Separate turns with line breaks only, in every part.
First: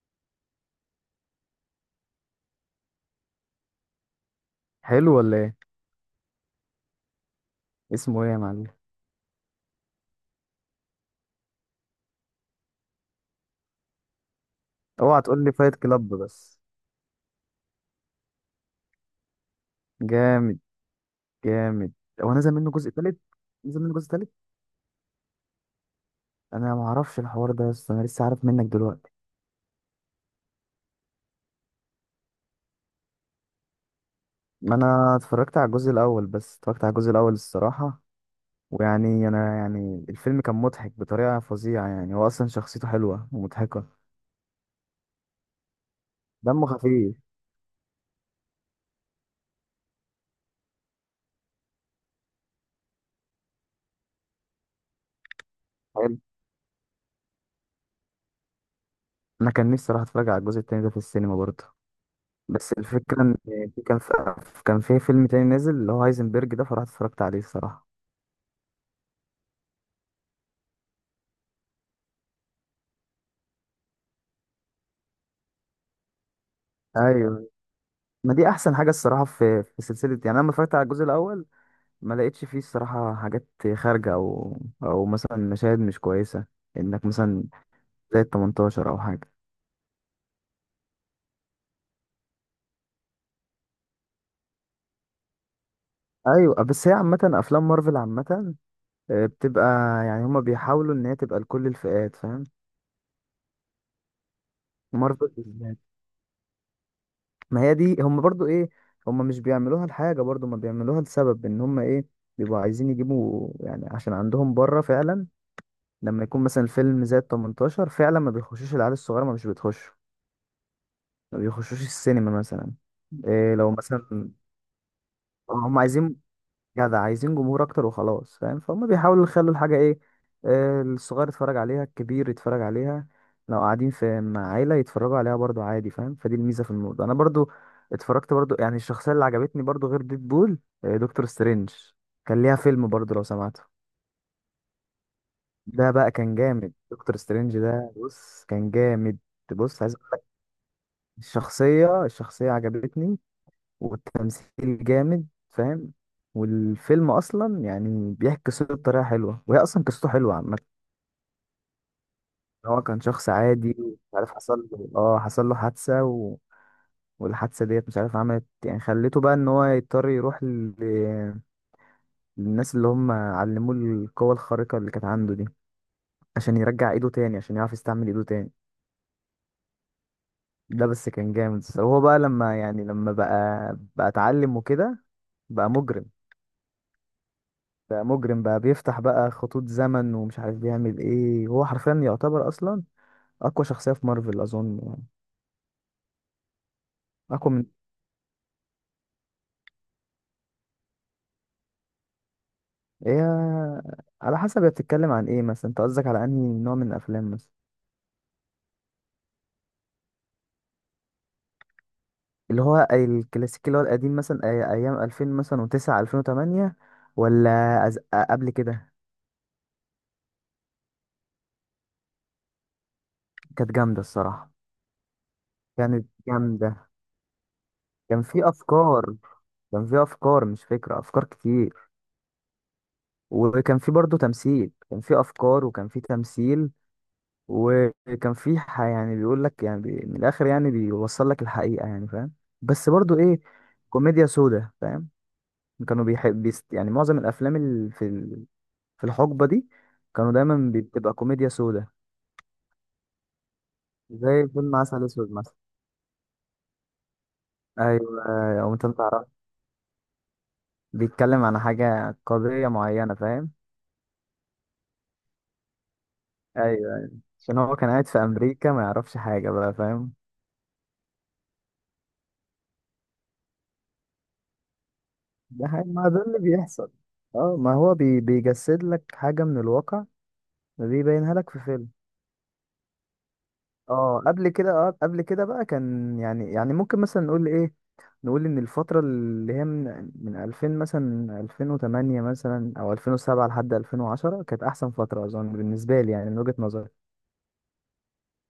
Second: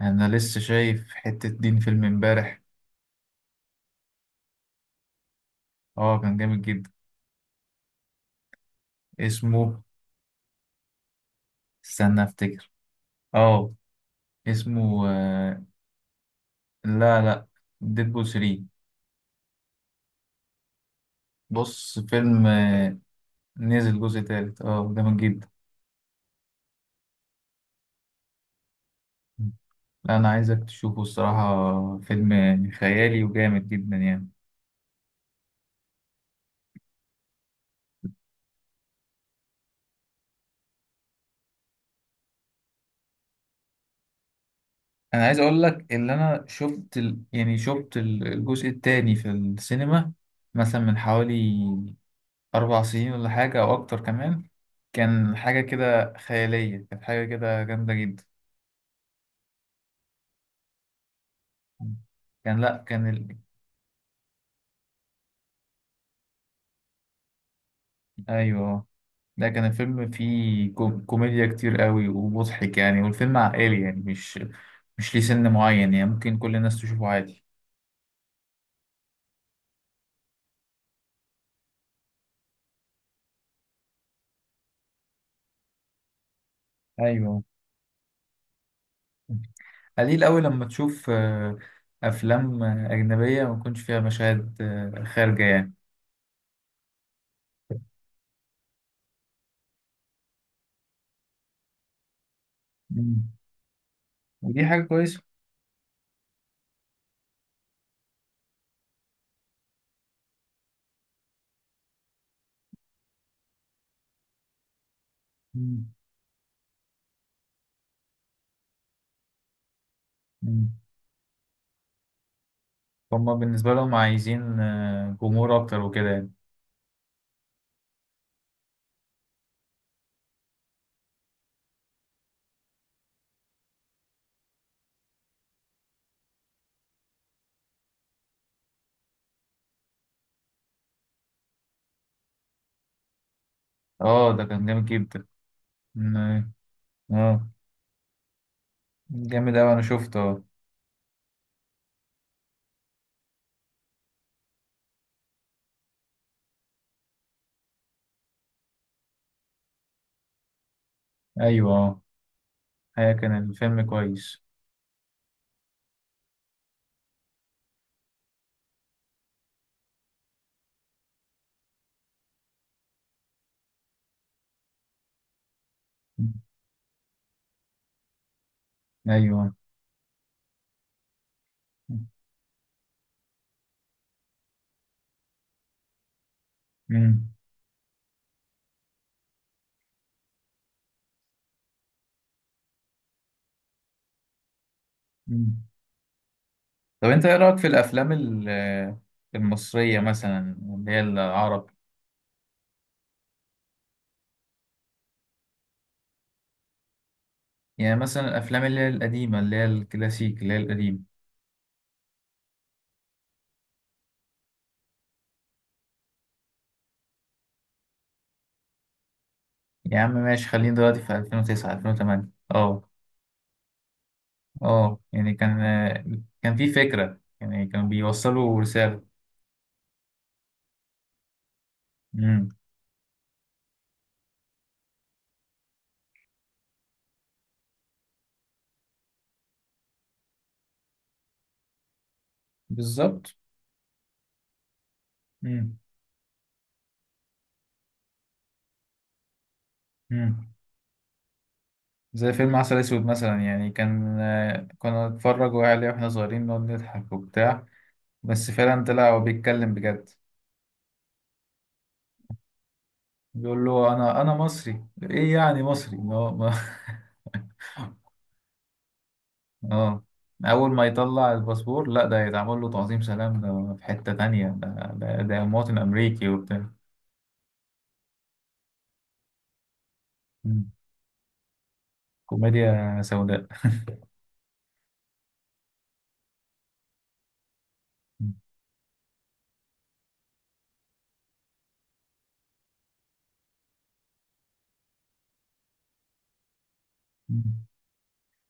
انا لسه شايف حتة دين فيلم امبارح.
حلو ولا ايه؟
اه، كان جامد جدا.
اسمه ايه يا معلم؟
اسمه، استنى افتكر. اه اسمه
اوعى تقول لي
آه،
فايت كلاب بس.
لا لا، ديدبول 3.
جامد. جامد.
بص
هو
فيلم.
نزل منه جزء تالت؟ نزل منه
نزل
جزء
جزء
تالت.
تالت، اه، جامد جدا.
انا ما اعرفش الحوار ده، بس انا لسه عارف منك دلوقتي.
لا، انا عايزك تشوفه الصراحة، فيلم خيالي وجامد جدا يعني.
ما انا اتفرجت على الجزء الاول، بس اتفرجت على الجزء الاول الصراحه. ويعني انا يعني الفيلم كان مضحك بطريقه فظيعه، يعني هو اصلا شخصيته حلوه ومضحكه.
انا عايز اقول لك ان انا
دمه خفيف.
يعني الجزء التاني في السينما، مثلا من حوالي 4 سنين ولا حاجة أو أكتر كمان. كان حاجة كده
حلو.
خيالية، كانت حاجة كده جامدة جدا.
انا كان نفسي اروح اتفرج على الجزء التاني ده في السينما برضه،
كان
بس
لأ كان
الفكره ان في فيلم تاني نازل اللي هو هايزنبرج ده، فرحت اتفرجت عليه الصراحه.
أيوه. لا، كان الفيلم فيه كوميديا كتير قوي ومضحك يعني، والفيلم عائلي يعني، مش ليه سن معين يعني، ممكن كل الناس تشوفه عادي.
ايوه. ما دي احسن حاجه الصراحه في سلسله، يعني انا لما اتفرجت على الجزء الاول ما لقيتش فيه الصراحه حاجات خارجه، او او مثلا مشاهد مش كويسه، انك
أيوه.
مثلا زي ال 18 او حاجه.
قليل قوي لما تشوف أفلام أجنبية ما يكونش فيها مشاهد خارجة يعني.
ايوه، بس هي عامه افلام مارفل عامه بتبقى، يعني هما بيحاولوا ان هي تبقى لكل الفئات، فاهم؟
مم. ودي حاجة كويسة.
مارفل بالذات. ما هي دي، هما برضو ايه، هما مش بيعملوها لحاجه، برضو ما بيعملوها لسبب، ان هما ايه، بيبقوا عايزين يجيبوا يعني، عشان عندهم بره فعلا
مم.
لما يكون مثلا الفيلم زاد 18 فعلا ما بيخشوش العيال الصغيره، ما مش بتخش،
مم.
ما بيخشوش السينما مثلا.
هما
إيه لو
بالنسبة لهم
مثلا
عايزين جمهور
هم
أكتر وكده
عايزين،
يعني.
جدع عايزين جمهور اكتر وخلاص، فاهم؟ فهم بيحاولوا يخلوا الحاجه ايه، الصغير يتفرج عليها، الكبير يتفرج عليها، لو قاعدين في مع عيله يتفرجوا عليها برضو عادي، فاهم؟ فدي الميزه في الموضوع. انا برضو اتفرجت برضو، يعني الشخصيه اللي عجبتني برضو غير ديدبول دكتور سترينج، كان ليها فيلم برضو لو سمعته.
اه، ده كان جامد جدا.
ده بقى كان
م-
جامد، دكتور
اه،
سترينج ده بص كان جامد.
جامد أوي أنا
بص عايز اقول
شفته،
لك،
اه.
الشخصيه عجبتني، والتمثيل جامد، فاهم؟ والفيلم اصلا يعني بيحكي قصته بطريقه حلوه، وهي اصلا قصته حلوه عامه.
أيوه. اه،
إن هو كان
هي
شخص
كان
عادي
الفيلم
ومش عارف
كويس.
حصل له إيه، اه حصل له حادثه والحادثه ديت مش عارف عملت يعني، خليته بقى ان هو يضطر يروح للناس اللي هم علموه القوه الخارقه اللي كانت عنده دي،
م-
عشان يرجع ايده تاني، عشان يعرف يستعمل ايده تاني.
أيوه.
ده بس كان جامد. هو بقى لما يعني لما بقى بقى اتعلم وكده، بقى مجرم.
مم.
ده مجرم بقى، بيفتح بقى خطوط زمن، ومش عارف بيعمل ايه، هو حرفيا يعتبر اصلا اقوى شخصية في مارفل اظن يعني.
مم. طب أنت إيه
اقوى
رأيك
من
في الأفلام المصرية، مثلا اللي هي العرب؟
ايه؟ على حسب هي بتتكلم عن ايه مثلا، انت قصدك على انهي نوع من الافلام مثلا؟
يعني مثلا الأفلام اللي هي القديمة، اللي هي الكلاسيك، اللي هي القديمة.
اللي هو الكلاسيكي اللي هو القديم مثلا، ايام 2000 مثلا و9 2008، ولا قبل كده؟
يا عم ماشي، خلينا دلوقتي في 2009 2008. اه،
كانت جامدة الصراحة.
اه، يعني كان
كانت
كان في
جامدة.
فكرة يعني، كانوا
كان في
بيوصلوا رسالة.
افكار، كان في مش فكرة، افكار كتير،
امم.
وكان في برضه تمثيل، كان في افكار وكان في تمثيل. وكان في يعني بيقول لك يعني، من الاخر يعني بيوصل لك الحقيقه يعني، فاهم؟ بس برضو
بالظبط.
ايه، كوميديا سودا، فاهم؟
امم.
كانوا بيحب بيست، يعني معظم الافلام اللي في الحقبه دي كانوا
امم.
دايما بتبقى كوميديا سودا.
زي فيلم عسل اسود مثلا، يعني كان
زي فيلم عسل
كنا
اسود
نتفرج
مثلا.
عليه واحنا صغيرين نقعد نضحك وبتاع.
ايوه.
بس
او
فعلا
انت
طلع هو
بتعرف،
بيتكلم بجد.
بيتكلم عن حاجه، قضيه معينه، فاهم؟
بيقول له انا مصري، ايه يعني مصري إن هو ما.
ايوه، أيوه. عشان هو كان قاعد في امريكا، ما يعرفش حاجه بقى،
اه.
فاهم؟
اول ما يطلع الباسبور، لا، ده يتعمل له تعظيم سلام، ده في حتة تانية، ده
ده
مواطن
حقيقي، ما ده
امريكي
اللي
وبتاع.
بيحصل. اه ما هو بيجسد لك حاجه من الواقع،
مم.
بيبينها لك في فيلم.
كوميديا سوداء.
اه قبل كده، اه قبل كده بقى كان يعني، يعني ممكن مثلا نقول ايه،
مم.
نقول ان الفترة اللي هي من 2000 مثلا 2008 مثلا او 2007 لحد 2010 كانت احسن فترة اظن بالنسبة لي، يعني من وجهة نظري.
مم.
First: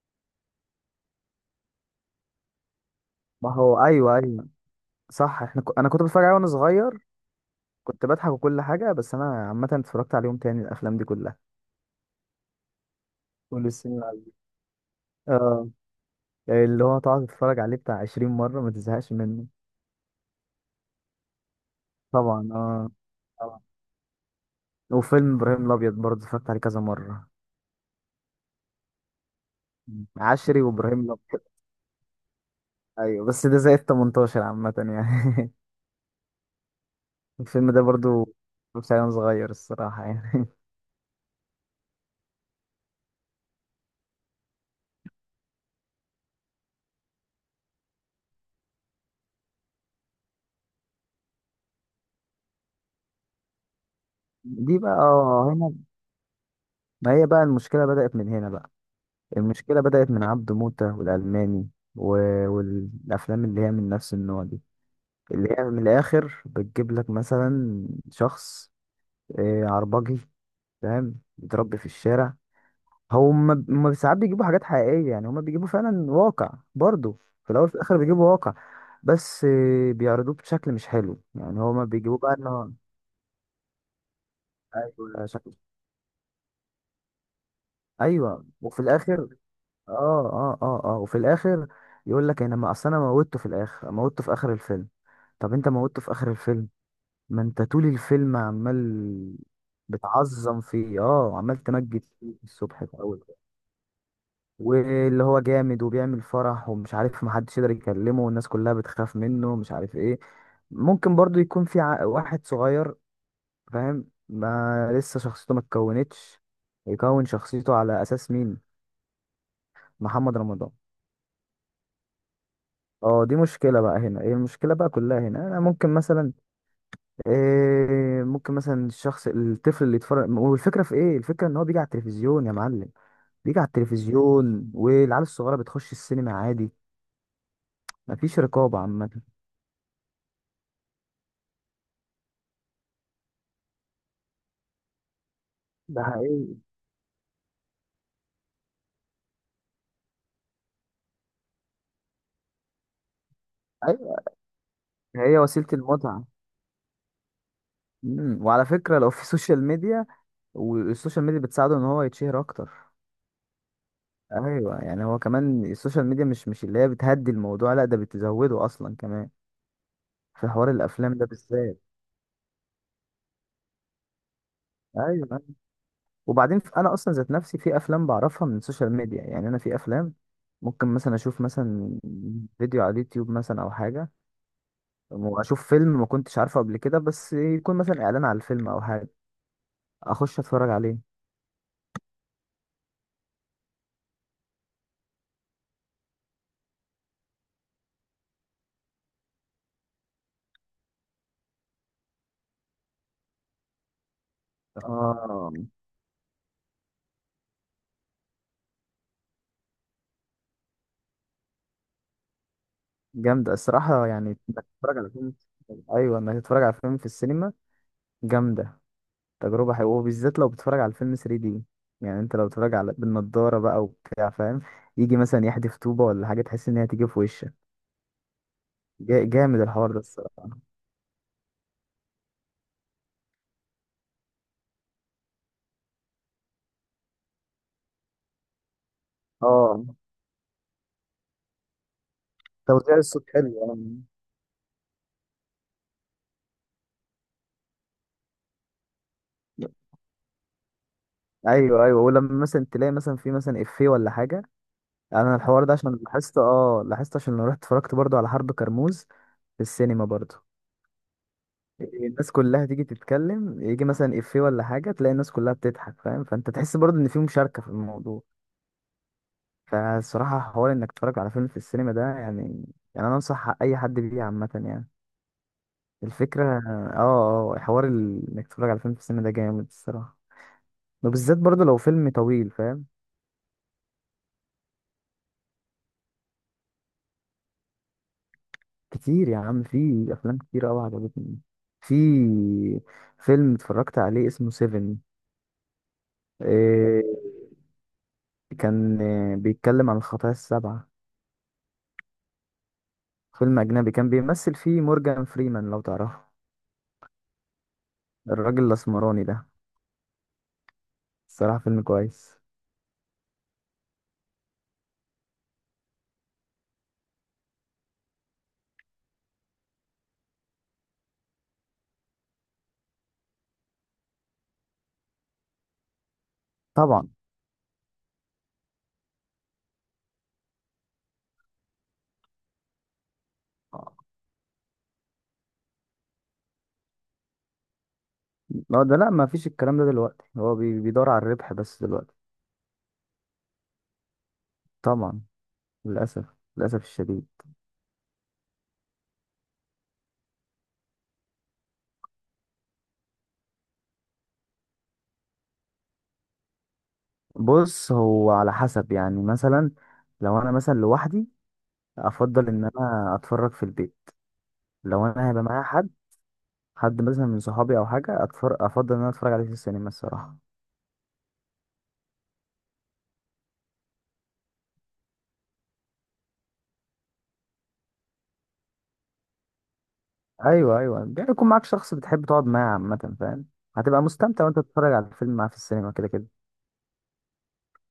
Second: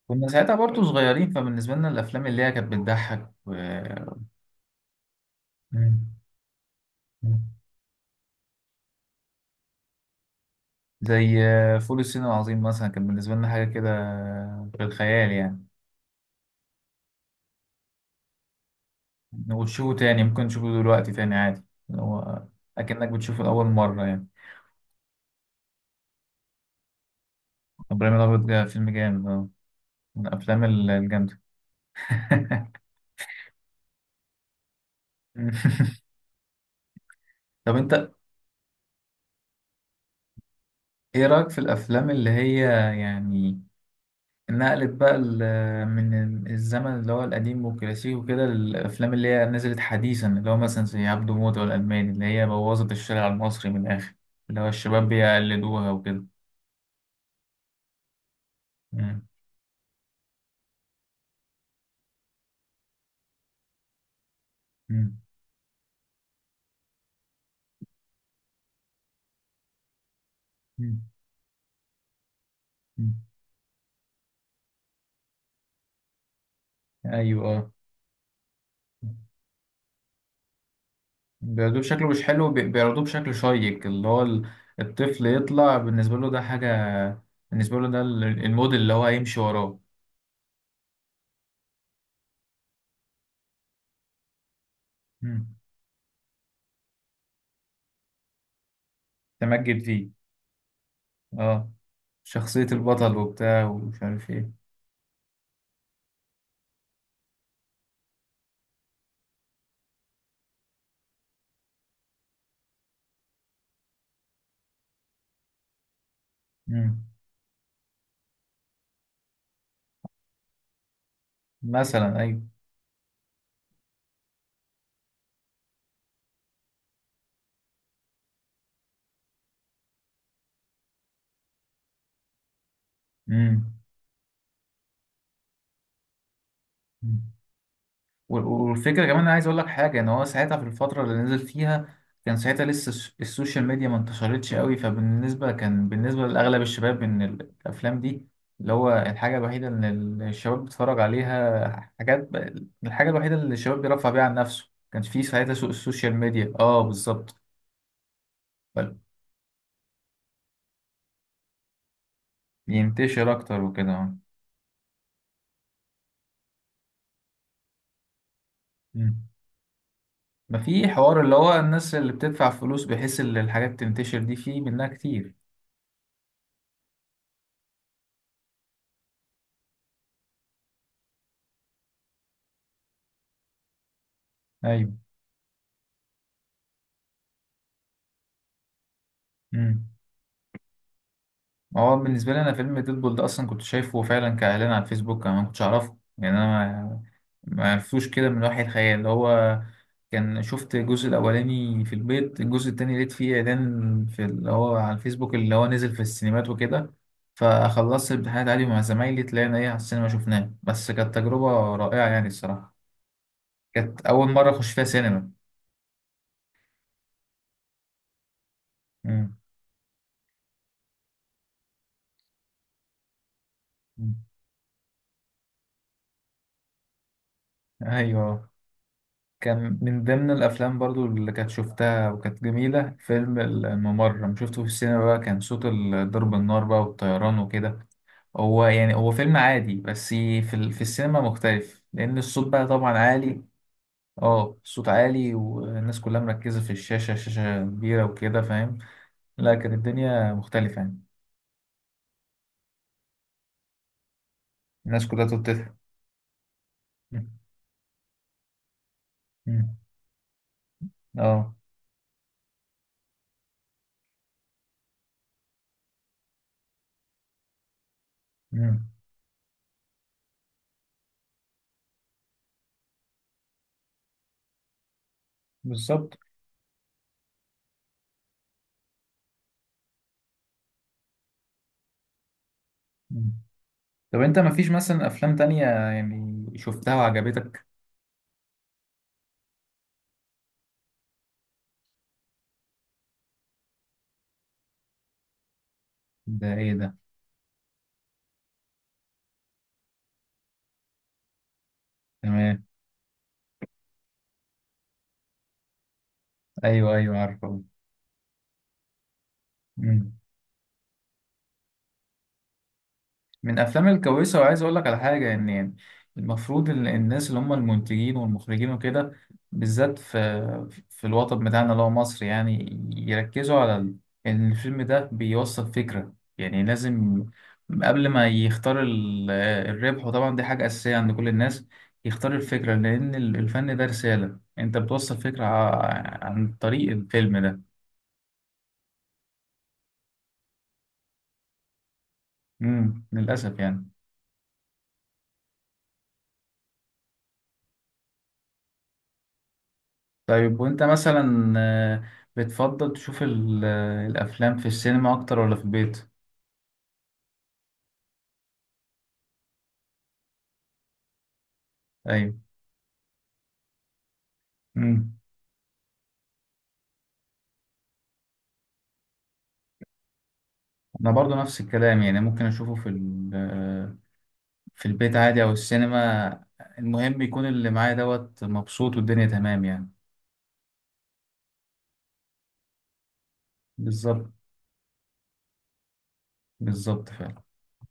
كنا ساعتها برضو صغيرين، فبالنسبة لنا الافلام اللي هي كانت بتضحك
ما هو ايوه ايوه، صح، احنا انا كنت
مم.
بتفرج عليه وانا صغير،
مم.
كنت بضحك وكل حاجة، بس انا عامة اتفرجت عليهم تاني الافلام دي كلها،
زي فول الصين العظيم مثلا، كان بالنسبة لنا
كل
حاجة كده
السنين عليه.
في الخيال يعني.
اه، اللي هو تقعد تتفرج عليه بتاع 20 مرة ما تزهقش منه.
وتشوفه تاني، ممكن تشوفه دلوقتي تاني عادي، اللي هو
طبعا اه.
أكنك بتشوفه
طبعا.
لأول مرة يعني.
وفيلم ابراهيم الابيض برضه اتفرجت عليه كذا مرة.
إبراهيم الأبيض ده فيلم جامد، من
عشري
الأفلام
وابراهيم الابيض،
الجامدة.
ايوه، بس ده زائد 18 عامة يعني. الفيلم
طب
ده
أنت
برضو مش عيل صغير الصراحة يعني.
إيه رأيك في الأفلام اللي هي، يعني نقلب بقى من الزمن اللي هو القديم والكلاسيكي وكده للأفلام اللي هي نزلت حديثا، اللي هو مثلا زي عبده موتة والألماني، اللي هي بوظت الشارع المصري من الآخر، اللي هو
دي بقى
الشباب
اه هنا.
بيقلدوها وكده.
ما هي بقى المشكلة بدأت من هنا بقى.
مم.
المشكلة بدأت من عبده موتة والألماني، و... والأفلام اللي هي من نفس النوع دي،
مم.
اللي هي من الآخر بتجيب لك مثلا شخص عربجي،
مم.
فاهم؟ بيتربي في الشارع.
مم.
هم ساعات بيجيبوا حاجات حقيقية، يعني هم بيجيبوا فعلا واقع برضو،
أيوه،
في الأول
آه.
وفي الآخر بيجيبوا واقع، بس بيعرضوه بشكل مش حلو، يعني
بيعرضوه
هما
بشكله
بيجيبوه
مش
بقى إن
حلو،
هو
بيعرضوه بشكل شيق، اللي هو الطفل
أيوة شكل.
يطلع بالنسبة له ده حاجة، بالنسبة له ده
أيوه
الموديل
وفي
اللي هو
الآخر،
هيمشي وراه.
وفي الآخر يقول لك أنا ما أصل أنا موتته في الآخر، موتته في آخر الفيلم.
مم.
طب أنت موتته في آخر الفيلم، ما أنت طول الفيلم عمال
تمجد فيه.
بتعظم فيه، آه عمال
اه،
تمجد فيه
شخصية
الصبح في
البطل
أول،
وبتاع ومش عارف
واللي هو جامد وبيعمل فرح ومش عارف، محدش يقدر يكلمه والناس كلها بتخاف منه ومش عارف ايه. ممكن برضو يكون في واحد صغير فاهم، ما لسه شخصيته ما اتكونتش،
ايه،
يكون شخصيته على اساس مين؟ محمد رمضان
مثلا. ايوه.
اه، دي مشكلة بقى هنا، ايه المشكلة بقى كلها هنا؟ انا ممكن مثلا إيه، ممكن مثلا الشخص الطفل اللي يتفرج، والفكرة في ايه الفكرة؟ ان هو بيجي على التلفزيون يا معلم، بيجي على
امم.
التلفزيون، والعيال الصغيرة بتخش السينما عادي، مفيش رقابة
والفكره
عامة.
كمان، انا عايز اقول لك حاجه، ان هو ساعتها في الفتره اللي نزل فيها كان ساعتها لسه السوشيال ميديا ما انتشرتش قوي، فبالنسبه كان
ده
بالنسبه
حقيقي.
لاغلب الشباب ان الافلام دي اللي هو الحاجه الوحيده ان الشباب بيتفرج عليها حاجات، الحاجه الوحيده اللي الشباب بيرفع
ايوه،
بيها عن نفسه. ما كانش فيه
هي
ساعتها
وسيله
سوق السوشيال
المتعه.
ميديا، اه، بالظبط.
امم، وعلى فكره لو في سوشيال ميديا، والسوشيال ميديا بتساعده ان هو يتشهر اكتر.
ينتشر اكتر وكده، اه.
ايوه، يعني هو كمان السوشيال ميديا مش اللي هي بتهدي الموضوع، لا ده بتزوده اصلا
مم.
كمان في
ما
حوار
في
الافلام
حوار
ده
اللي هو
بالذات.
الناس اللي بتدفع فلوس بحيث ان الحاجات تنتشر دي فيه منها كتير.
ايوه، وبعدين انا اصلا ذات نفسي في افلام بعرفها من السوشيال ميديا، يعني انا في افلام ممكن مثلا اشوف مثلا فيديو على اليوتيوب مثلا او حاجه،
ايوه.
واشوف فيلم ما كنتش عارفه قبل كده، بس يكون مثلا اعلان على الفيلم او حاجه،
امم.
اخش اتفرج عليه.
هو بالنسبه لي انا فيلم ديدبول ده اصلا كنت شايفه فعلا كاعلان على الفيسبوك، انا ما كنتش اعرفه يعني، انا ما عرفتوش كده من وحي الخيال، اللي هو كان شفت الجزء الاولاني في البيت، الجزء التاني لقيت فيه اعلان في اللي هو على الفيسبوك،
اه
اللي هو نزل في السينمات وكده. فخلصت الامتحانات عادي مع زمايلي، طلعنا ايه على السينما شفناه، بس كانت تجربه رائعه يعني الصراحه.
جامدة
كانت
الصراحة يعني،
اول
انك
مره اخش فيها
تتفرج على
سينما.
فيلم، ايوه انك تتفرج على فيلم في السينما، جامدة.
امم.
تجربة حلوة، وبالذات لو بتتفرج على الفيلم 3 دي، يعني انت لو بتتفرج على بالنضارة بقى وبتاع فاهم، يجي مثلا يحدف طوبة ولا حاجة تحس ان هي تيجي في وشك.
ايوه.
جامد
كان
الحوار ده
من ضمن
الصراحة.
الافلام برضو اللي كانت شفتها وكانت جميله فيلم الممر، لما شفته في السينما بقى كان صوت ضرب النار بقى والطيران وكده. هو يعني هو فيلم عادي،
اه،
بس في السينما مختلف لان الصوت بقى
توزيع
طبعا
الصوت
عالي.
حلو يعني.
اه، الصوت عالي والناس كلها مركزه في الشاشه، شاشه كبيره وكده، فاهم. لا، كانت الدنيا مختلفه يعني،
ايوه ايوه، ولما مثلا تلاقي مثلا في مثلا افيه ولا حاجة.
الناس كلها
انا الحوار ده
تضحك.
عشان لاحظته، اه لاحظته عشان لما رحت اتفرجت برضو على حرب كرموز في السينما برضو،
اه.
الناس كلها تيجي تتكلم، يجي مثلا افيه ولا حاجه تلاقي الناس كلها بتضحك، فاهم؟ فانت تحس برضه ان في مشاركه في الموضوع.
مم.
فالصراحه حوار انك تتفرج على فيلم في السينما ده يعني، يعني انا انصح اي حد بيه عامه يعني،
بالظبط.
الفكره اه، اه حوار انك تتفرج على فيلم في السينما ده جامد الصراحه، وبالذات برضه لو فيلم طويل، فاهم؟
مم. طب انت مفيش مثلا افلام تانية يعني شفتها وعجبتك؟
كتير يا عم، في افلام كتير قوي عجبتني، في فيلم اتفرجت عليه اسمه سيفن.
ده ايه ده؟
إيه، كان بيتكلم عن الخطايا السبعة.
تمام.
فيلم أجنبي كان بيمثل فيه مورجان فريمان لو تعرفه،
ايوه ايوه عارفه.
الراجل الأسمراني ده.
مم.
الصراحة فيلم كويس.
من افلام الكويسه، وعايز اقول لك على حاجه، ان يعني المفروض الناس اللي هم المنتجين والمخرجين وكده، بالذات في الوطن بتاعنا اللي هو مصر، يعني يركزوا على ان الفيلم ده بيوصل فكره يعني،
طبعا
لازم قبل ما يختار الربح، وطبعا دي حاجه اساسيه عند كل الناس، يختار الفكره، لان الفن ده رساله، انت بتوصل فكره عن طريق الفيلم ده.
اه، ده لا ما فيش الكلام ده دلوقتي، هو بيدور على الربح بس دلوقتي.
مم. للاسف يعني.
طبعا، للأسف، للأسف الشديد.
طيب، وانت مثلا، بتفضل تشوف الافلام في السينما اكتر ولا في البيت؟
بص هو على حسب يعني، مثلا لو أنا مثلا لوحدي
ايوه.
أفضل إن أنا أتفرج في البيت، لو
امم.
أنا هيبقى معايا حد، حد مثلا من صحابي أو حاجة أتفرج، أفضل إن أنا أتفرج عليه في السينما الصراحة.
انا برضو نفس الكلام يعني، ممكن اشوفه في ال- آه، في البيت عادي او السينما، المهم يكون اللي معايا دوت مبسوط والدنيا تمام يعني.
ايوه ايوه، يعني يكون معاك شخص بتحب تقعد معاه عامة، فاهم؟ هتبقى
بالظبط.
مستمتع وانت بتتفرج على الفيلم معاه في السينما، كده كده.
بالظبط فعلا.